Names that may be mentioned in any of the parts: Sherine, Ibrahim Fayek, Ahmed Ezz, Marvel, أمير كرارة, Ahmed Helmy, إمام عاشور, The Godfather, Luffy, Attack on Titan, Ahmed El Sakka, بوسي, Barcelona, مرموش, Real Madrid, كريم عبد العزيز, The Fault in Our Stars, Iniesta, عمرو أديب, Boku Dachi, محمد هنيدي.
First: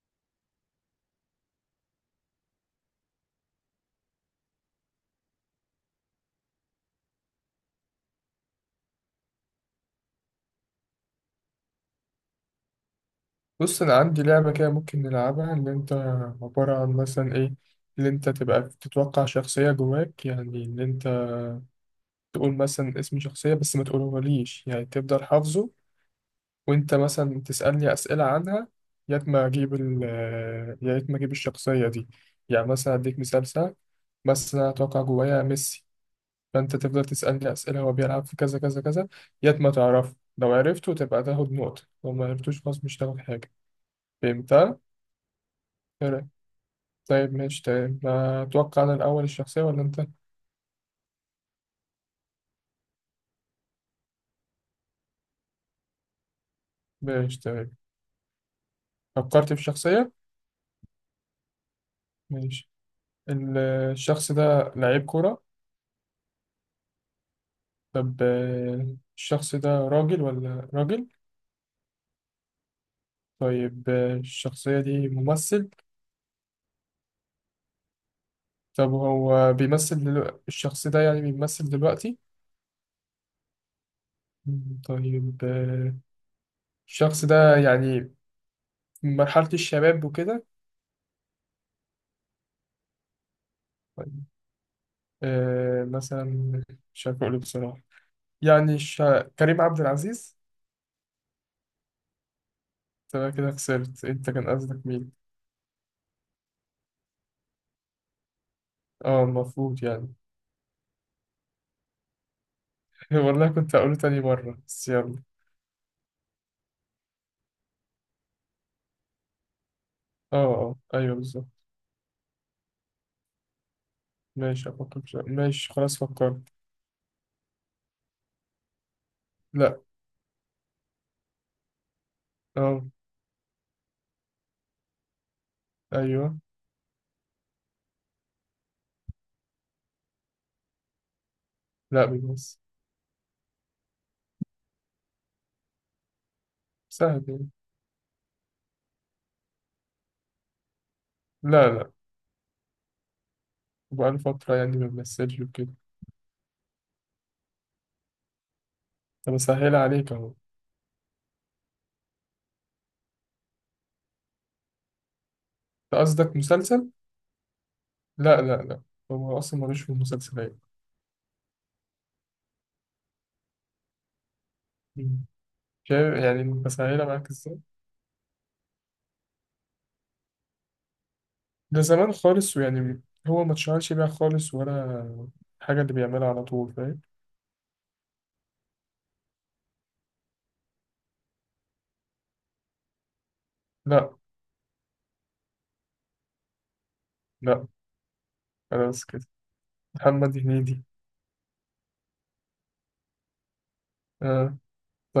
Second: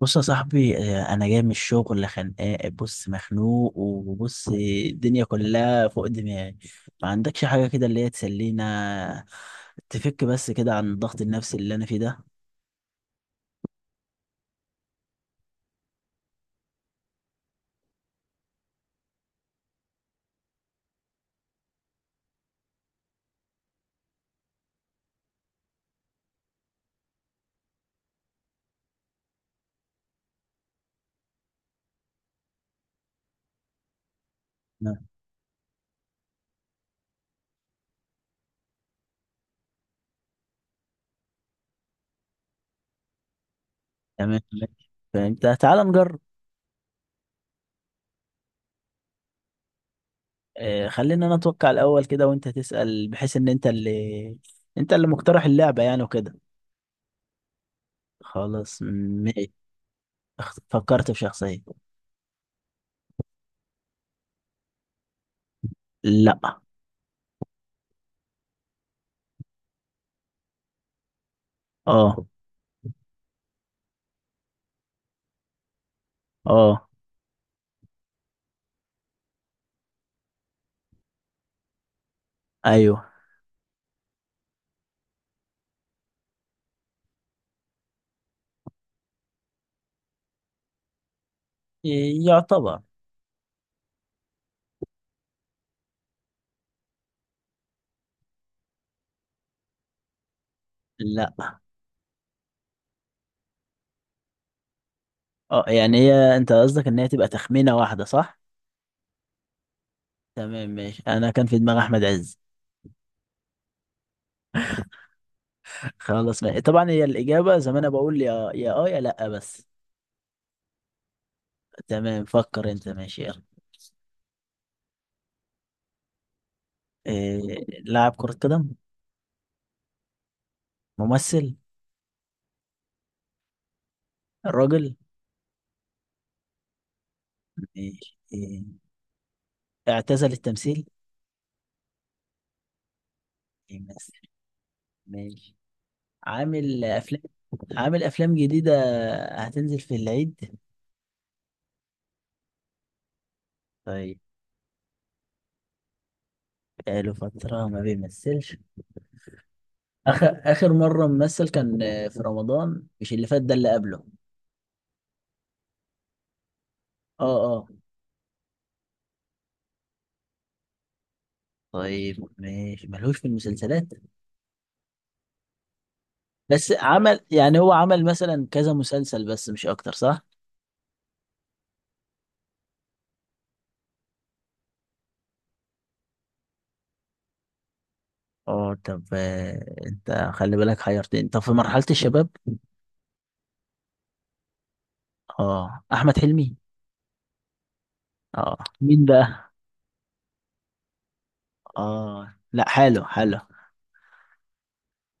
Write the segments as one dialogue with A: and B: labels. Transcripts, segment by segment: A: بص يا صاحبي انا جاي من الشغل خانقان. بص مخنوق وبص الدنيا كلها فوق دماغي. ما عندكش حاجه كده اللي هي تسلينا؟ تفك بس كده عن الضغط النفسي اللي انا فيه ده.
B: بص انا عندي لعبه كده ممكن نلعبها اللي انت عباره عن مثلا ايه اللي انت تبقى تتوقع شخصيه جواك يعني اللي انت تقول مثلا اسم شخصيه بس ما تقولهوليش يعني تفضل حافظه وانت مثلا تسالني اسئله عنها يا ما اجيب ال يا ريت ما اجيب الشخصيه دي يعني مثلا اديك مثال سهل بس انا
A: نعم.
B: اتوقع جوايا ميسي. فانت تفضل تسالني اسئله، هو بيلعب في كذا كذا كذا، يا ما تعرفه. لو عرفته تبقى تاخد نقطه، لو ما عرفتوش خلاص مش تاخد حاجه.
A: تمام
B: فهمتها؟
A: ماشي. فانت تعال نجرب.
B: طيب ماشي. طيب أتوقع أنا الأول الشخصية ولا أنت؟
A: خلينا انا اتوقع الاول كده وانت تسال بحيث ان انت اللي مقترح اللعبه يعني وكده.
B: ماشي طيب.
A: خلاص ماشي.
B: فكرت في شخصية؟
A: فكرت في شخصيه.
B: ماشي. ال- الشخص ده لعيب كورة؟
A: لا.
B: طب الشخص ده راجل ولا راجل؟
A: اه
B: طيب الشخصية دي ممثل؟
A: اه
B: طب هو الشخص ده يعني بيمثل دلوقتي؟
A: ايوه.
B: طيب الشخص ده يعني في مرحلة الشباب وكده؟
A: إيه، يعتبر.
B: طيب، مثلا مش عارف أقوله بصراحة. يعني الش... كريم عبد العزيز.
A: لا.
B: تمام، كده خسرت. انت كان قصدك مين؟
A: اه، يعني هي انت قصدك ان هي تبقى تخمينة واحدة صح؟
B: اه المفروض يعني.
A: تمام ماشي. انا كان في دماغي احمد عز.
B: والله كنت هقوله تاني مرة بس يلا.
A: خلاص ماشي. طبعا هي الاجابة زي ما انا بقول يا يا اه يا لا بس.
B: اه اه ايوه بالظبط.
A: تمام، فكر انت، ماشي يلا.
B: ماشي افكر في سؤال. ماشي خلاص فكرت.
A: إيه. لاعب كرة قدم.
B: لا.
A: ممثل.
B: اه.
A: راجل.
B: ايوه.
A: ماشي إيه. اعتزل التمثيل.
B: لا بيمثل.
A: يمثل. ماشي. عامل افلام.
B: سهل يعني.
A: عامل افلام جديدة. هتنزل في العيد.
B: لا لا. بقاله
A: طيب.
B: فترة يعني ما بيمثلش وكده.
A: بقاله فترة ما بيمثلش.
B: طب اسهل عليك
A: اخر
B: اهو.
A: اخر مره ممثل كان في رمضان، مش اللي فات ده اللي قبله.
B: انت قصدك مسلسل؟
A: اه اه.
B: لا لا لا. هو اصلا ملوش في المسلسلات.
A: طيب ماشي، ملهوش في المسلسلات.
B: مم. شايف يعني
A: بس
B: بسهلها
A: عمل
B: معاك
A: يعني،
B: ازاي.
A: هو عمل مثلا كذا مسلسل بس مش اكتر صح؟
B: ده زمان خالص ويعني هو ما اتشهرش بيها خالص، ولا حاجة اللي بيعملها على طول، فاهم.
A: اه، طب انت خلي بالك، حيرتني. طب في مرحله الشباب.
B: لا.
A: اه، احمد حلمي.
B: لا.
A: اه،
B: خلاص
A: مين
B: كده
A: بقى.
B: محمد هنيدي.
A: اه لا، حلو حلو
B: آه.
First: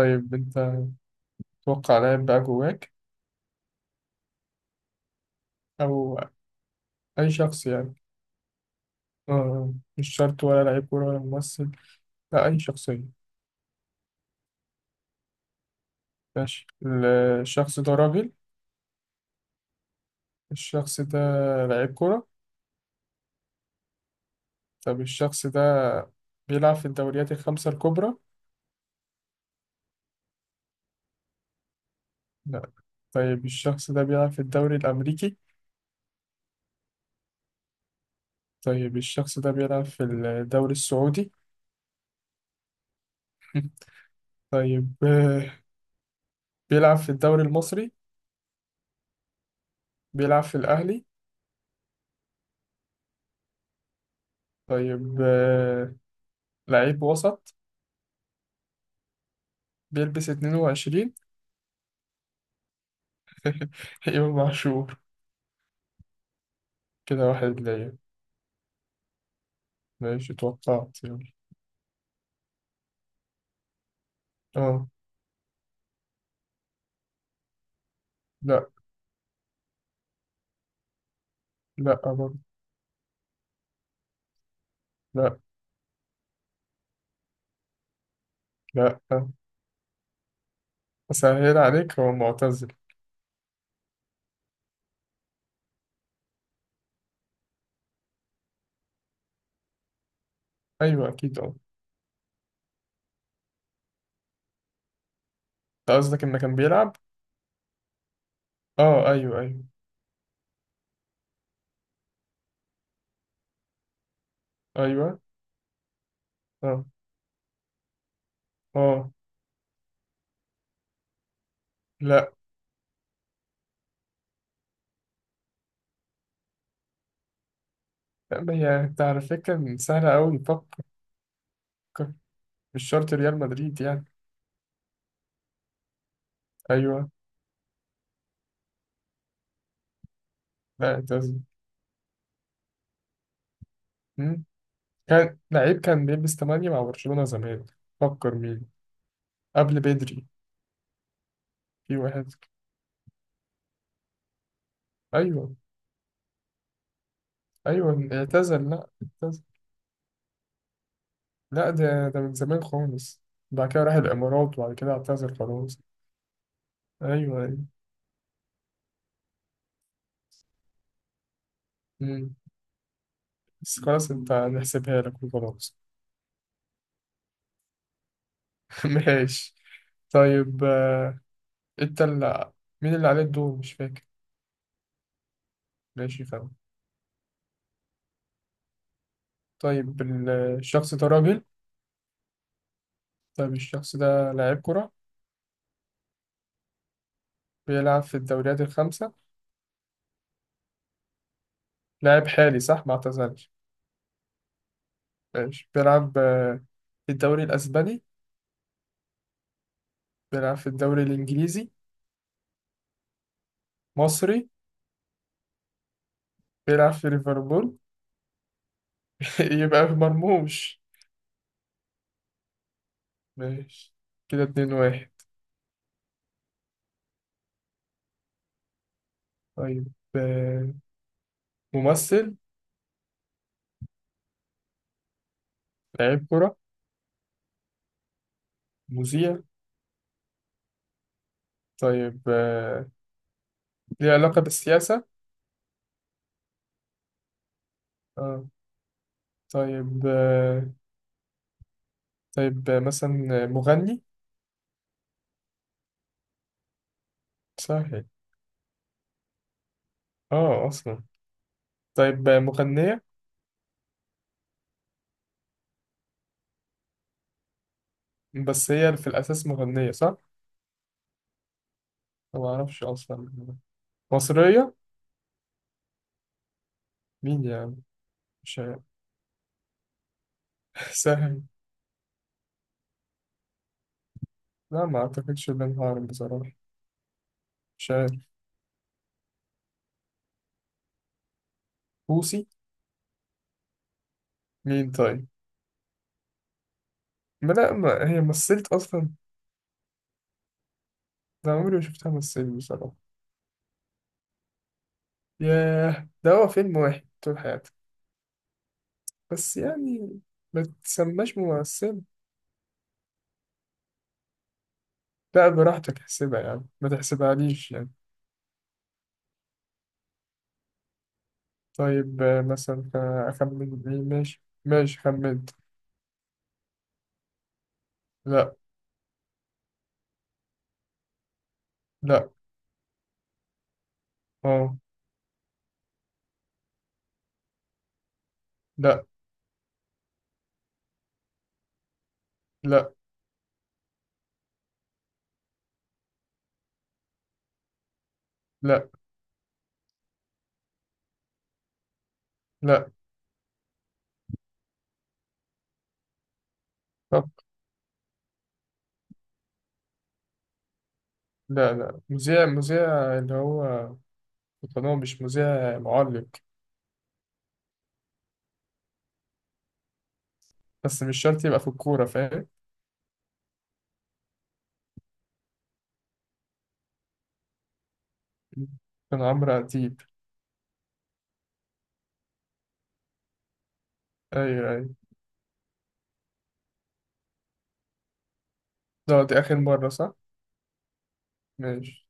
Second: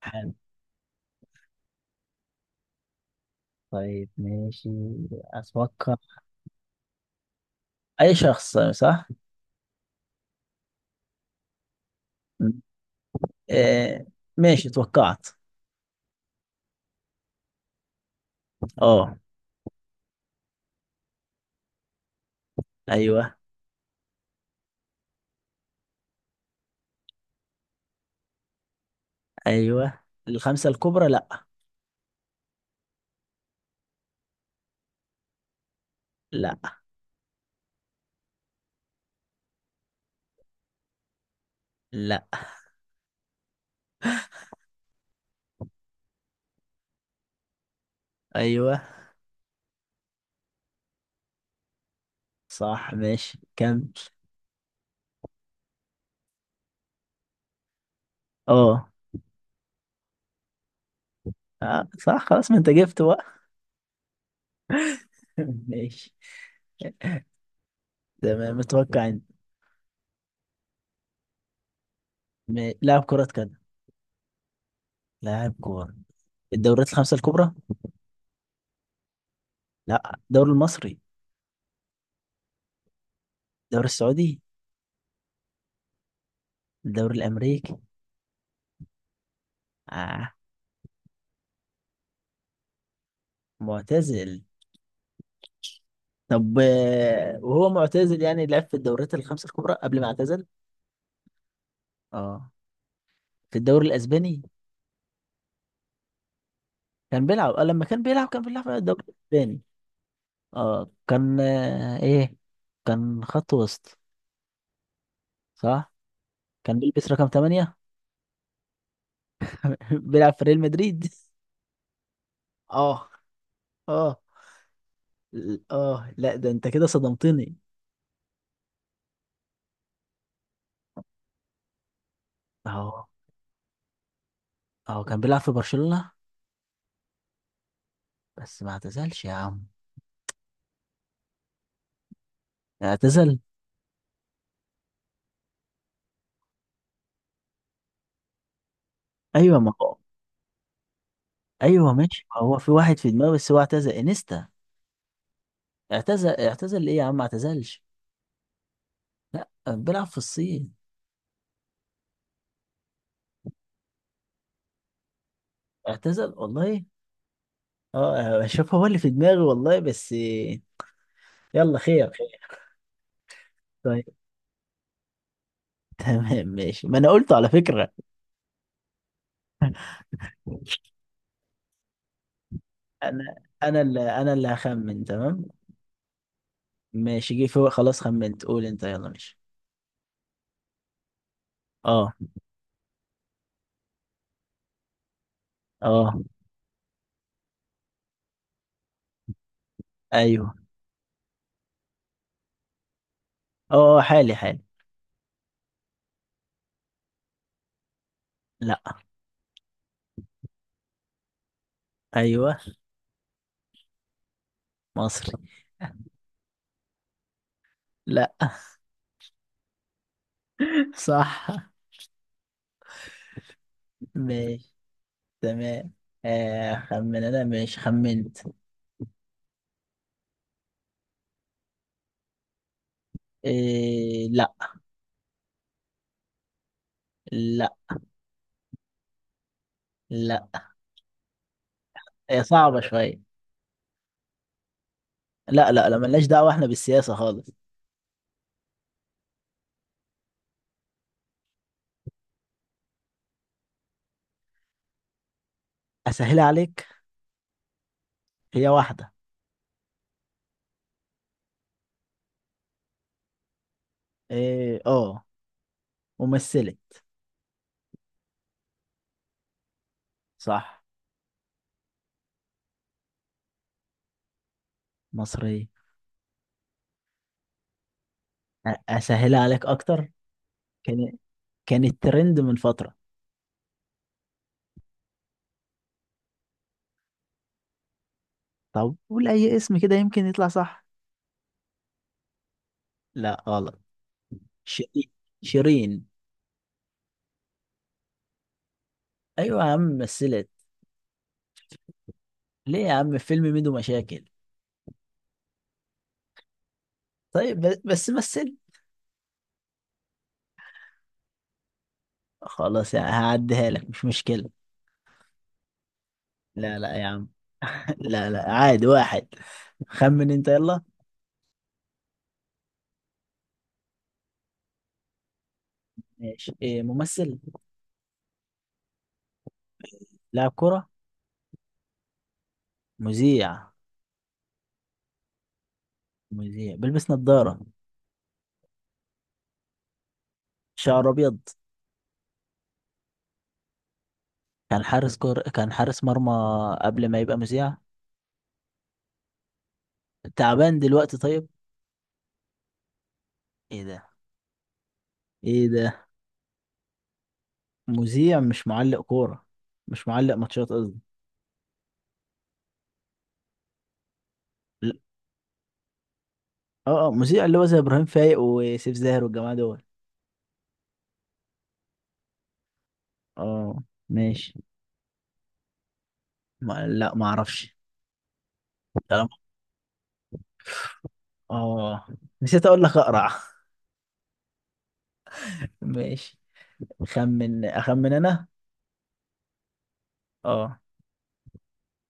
A: حلو.
B: انت توقع لاعب بقى جواك،
A: طيب ماشي. اتوقع.
B: او اي شخص يعني.
A: اي شخص صح.
B: آه. مش شرط ولا لعيب كورة ولا ممثل، لا
A: م.
B: اي شخصية.
A: آه. ماشي توقعت.
B: ماشي. الشخص ده راجل.
A: اه.
B: الشخص ده لعيب كورة.
A: ايوه.
B: طب الشخص ده بيلعب في الدوريات الخمسة الكبرى؟
A: ايوه. الخمسة الكبرى لا.
B: لا. طيب الشخص ده بيلعب في الدوري الأمريكي؟
A: لا
B: طيب الشخص ده بيلعب في الدوري السعودي؟
A: لا.
B: طيب بيلعب في الدوري المصري؟
A: ايوه.
B: بيلعب في الأهلي؟
A: صح ماشي، كمل.
B: طيب لعيب وسط.
A: اه
B: بيلبس 22.
A: صح، خلاص ما انت جبت بقى.
B: إمام عاشور.
A: ماشي.
B: كده واحد ليا.
A: تمام، متوقع انت.
B: ماشي توقعت يعني.
A: لاعب كرة قدم.
B: اه.
A: لاعب كورة. الدوريات الخمسة الكبرى.
B: لا.
A: لا، الدوري المصري.
B: لا برضه.
A: الدوري السعودي.
B: لا.
A: الدوري الأمريكي.
B: لا.
A: آه.
B: أسهل عليك، هو معتزل.
A: معتزل. طب وهو معتزل يعني لعب في الدوريات الخمسة الكبرى قبل ما اعتزل.
B: أيوه أكيد اه.
A: اه، في الدوري الأسباني.
B: أنت قصدك إنه كان بيلعب؟
A: كان بيلعب لما كان بيلعب كان بيلعب في الدوري
B: اه أيوه
A: الأسباني.
B: أيوه.
A: اه كان ايه. كان خط وسط.
B: أيوه.
A: صح. كان
B: اه
A: بيلبس رقم 8.
B: اه.
A: بيلعب في ريال مدريد.
B: لا.
A: اه اه. اه لا، ده انت كده صدمتني.
B: لا ما هي أنت على فكرة سهلة أوي، فكر فكر. مش
A: اهو.
B: شرط ريال مدريد يعني.
A: اهو كان بيلعب في برشلونة.
B: أيوه.
A: بس ما اعتزلش يا عم.
B: لا اعتزل.
A: اعتزل.
B: مم. كان لعيب، كان بيلبس 8 مع برشلونة زمان. فكر مين،
A: ايوه ما
B: قبل
A: هو.
B: بدري.
A: ايوه
B: في واحد.
A: ماشي، ما هو في واحد في دماغي بس هو اعتزل انيستا.
B: ايوه
A: اعتزل اعتزل، ايه يا عم ما اعتزلش.
B: ايوه. اعتزل لا، اعتزل.
A: لا، بيلعب في الصين.
B: لا ده ده من زمان خالص. بعد كده راح الامارات وبعد كده اعتزل خلاص.
A: اعتزل والله.
B: ايوه ايوه.
A: اه شوف، هو اللي في دماغي والله بس. يلا، خير
B: مم.
A: خير.
B: بس خلاص
A: طيب.
B: انت نحسبها لك وخلاص.
A: تمام ماشي، ما انا قلت على فكرة.
B: ماشي. طيب انت اللي، مين اللي عليه
A: انا
B: الدور مش
A: انا
B: فاكر.
A: اللي انا اللي هخمن. تمام
B: ماشي فاهم.
A: ماشي، جه فوق خلاص خمنت. قول انت، يلا ماشي.
B: طيب الشخص ده راجل.
A: اه.
B: طيب الشخص ده لاعب كرة.
A: اه
B: بيلعب في الدوريات الخمسة.
A: ايوه.
B: لاعب حالي صح ما اعتزلش.
A: اه حالي حالي.
B: ماشي بيلعب في الدوري الأسباني.
A: لا.
B: بيلعب في الدوري الإنجليزي.
A: ايوه.
B: مصري.
A: مصري.
B: بيلعب في ليفربول.
A: لا.
B: يبقى في مرموش.
A: صح
B: ماشي. كده اتنين
A: ماشي.
B: واحد.
A: تمام. خمن انا، ماشي خمنت.
B: طيب ممثل.
A: إيه. لا.
B: لعيب كرة.
A: لا
B: مذيع.
A: لا.
B: طيب
A: هي صعبة شوية.
B: ليه علاقة بالسياسة.
A: لا لا لا، ملناش دعوة احنا بالسياسة خالص.
B: اه. طيب طيب آه، مثلا آه، مغني.
A: اسهلها عليك.
B: سهل.
A: هي واحدة.
B: اه أصلا. طيب مغنية.
A: إيه اه. ممثلة.
B: بس هي في الأساس مغنية صح؟
A: صح.
B: أنا معرفش أصلا. مصرية.
A: مصرية.
B: مين يعني؟ مش عارف.
A: أسهلها عليك أكتر. كان.
B: سهل.
A: كان الترند من فترة.
B: لا ما أعتقدش إن أنا هعرف بصراحة. مش عارف.
A: طب قول أي اسم كده، يمكن يطلع صح.
B: بوسي.
A: لا غلط.
B: مين
A: شيرين.
B: طيب.
A: شيرين.
B: ما لا، ما هي مثلت اصلا.
A: أيوة يا عم مثلت.
B: ده عمري ما شفتها مثلت
A: ليه
B: بصراحه.
A: يا عم، في فيلم ميدو مشاكل.
B: ياه ده هو فيلم واحد طول
A: طيب
B: حياتي.
A: بس مثل.
B: بس يعني ما تسماش ممثل.
A: خلاص هعديها لك، مش مشكلة.
B: لا براحتك، احسبها يعني
A: لا
B: ما
A: لا يا عم.
B: تحسبهاليش يعني.
A: لا لا، عادي واحد. خمن أنت يلا.
B: طيب آه، مثلا آه، اخمن مين. ماشي ماشي خمنت.
A: ماشي. إيه، ممثل.
B: لا.
A: لاعب كرة.
B: لا.
A: مذيع.
B: اه.
A: مذيع بيلبس نظارة.
B: لا.
A: شعر أبيض.
B: لا.
A: كان حارس مرمى قبل ما يبقى مذيع.
B: لا.
A: تعبان دلوقتي طيب.
B: لا.
A: ايه ده. ايه ده.
B: طب
A: مذيع مش معلق كورة. مش معلق ماتشات قصدي.
B: لا. لا. مذيع مذيع اللي هو في
A: لا،
B: القناة، مش مذيع معلق.
A: اه اه، مذيع اللي هو زي ابراهيم فايق وسيف زاهر والجماعة دول.
B: بس مش شرط يبقى في الكورة، فاهم.
A: اه. ماشي. ما لا، ما اعرفش.
B: كان
A: كلام.
B: عمرو أديب.
A: اه. نسيت اقول لك، اقرع.
B: أيوه أيوه.
A: ماشي. اخمن انا.
B: لا دي آخر مرة صح؟
A: اه.
B: ماشي.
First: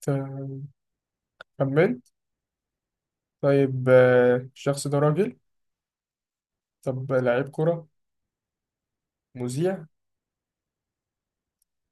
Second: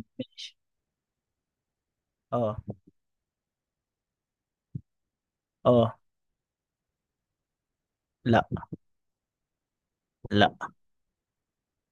B: ت-
A: ماشي.
B: كملت.
A: اه.
B: طيب الشخص ده راجل.
A: اه.
B: طب لعيب كرة.
A: لا.
B: مذيع.
A: لا.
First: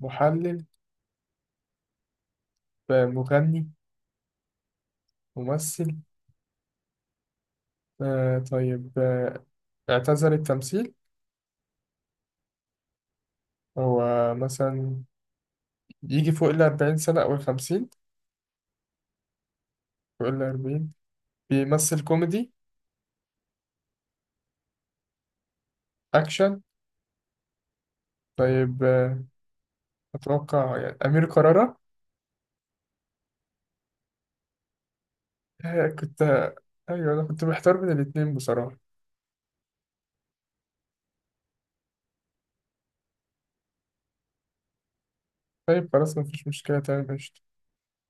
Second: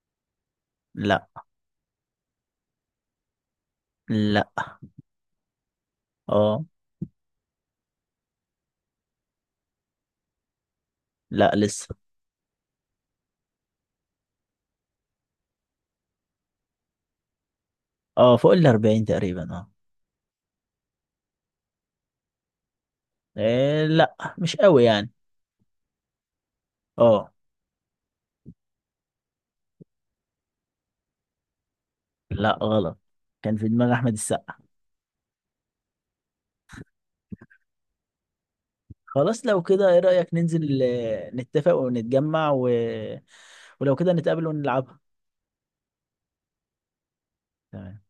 B: محلل.
A: لا.
B: مغني.
A: لا.
B: ممثل.
A: اه.
B: آه، طيب آه، اعتزل التمثيل.
A: لا لسه.
B: هو مثلا يجي فوق الأربعين سنة أو الخمسين.
A: اه فوق ال 40 تقريبا اه.
B: فوق الأربعين. بيمثل كوميدي.
A: إيه لا، مش قوي يعني.
B: أكشن.
A: اه.
B: طيب أتوقع يعني أمير كرارة.
A: لا غلط. كان في دماغ احمد السقا.
B: آه، كنت أيوه أنا كنت محتار بين الاتنين بصراحة.
A: خلاص لو كده، ايه رأيك ننزل، نتفق ونتجمع و... ولو كده نتقابل ونلعبها.
B: طيب خلاص مفيش مشكلة، تمام ماشي.
A: تمام.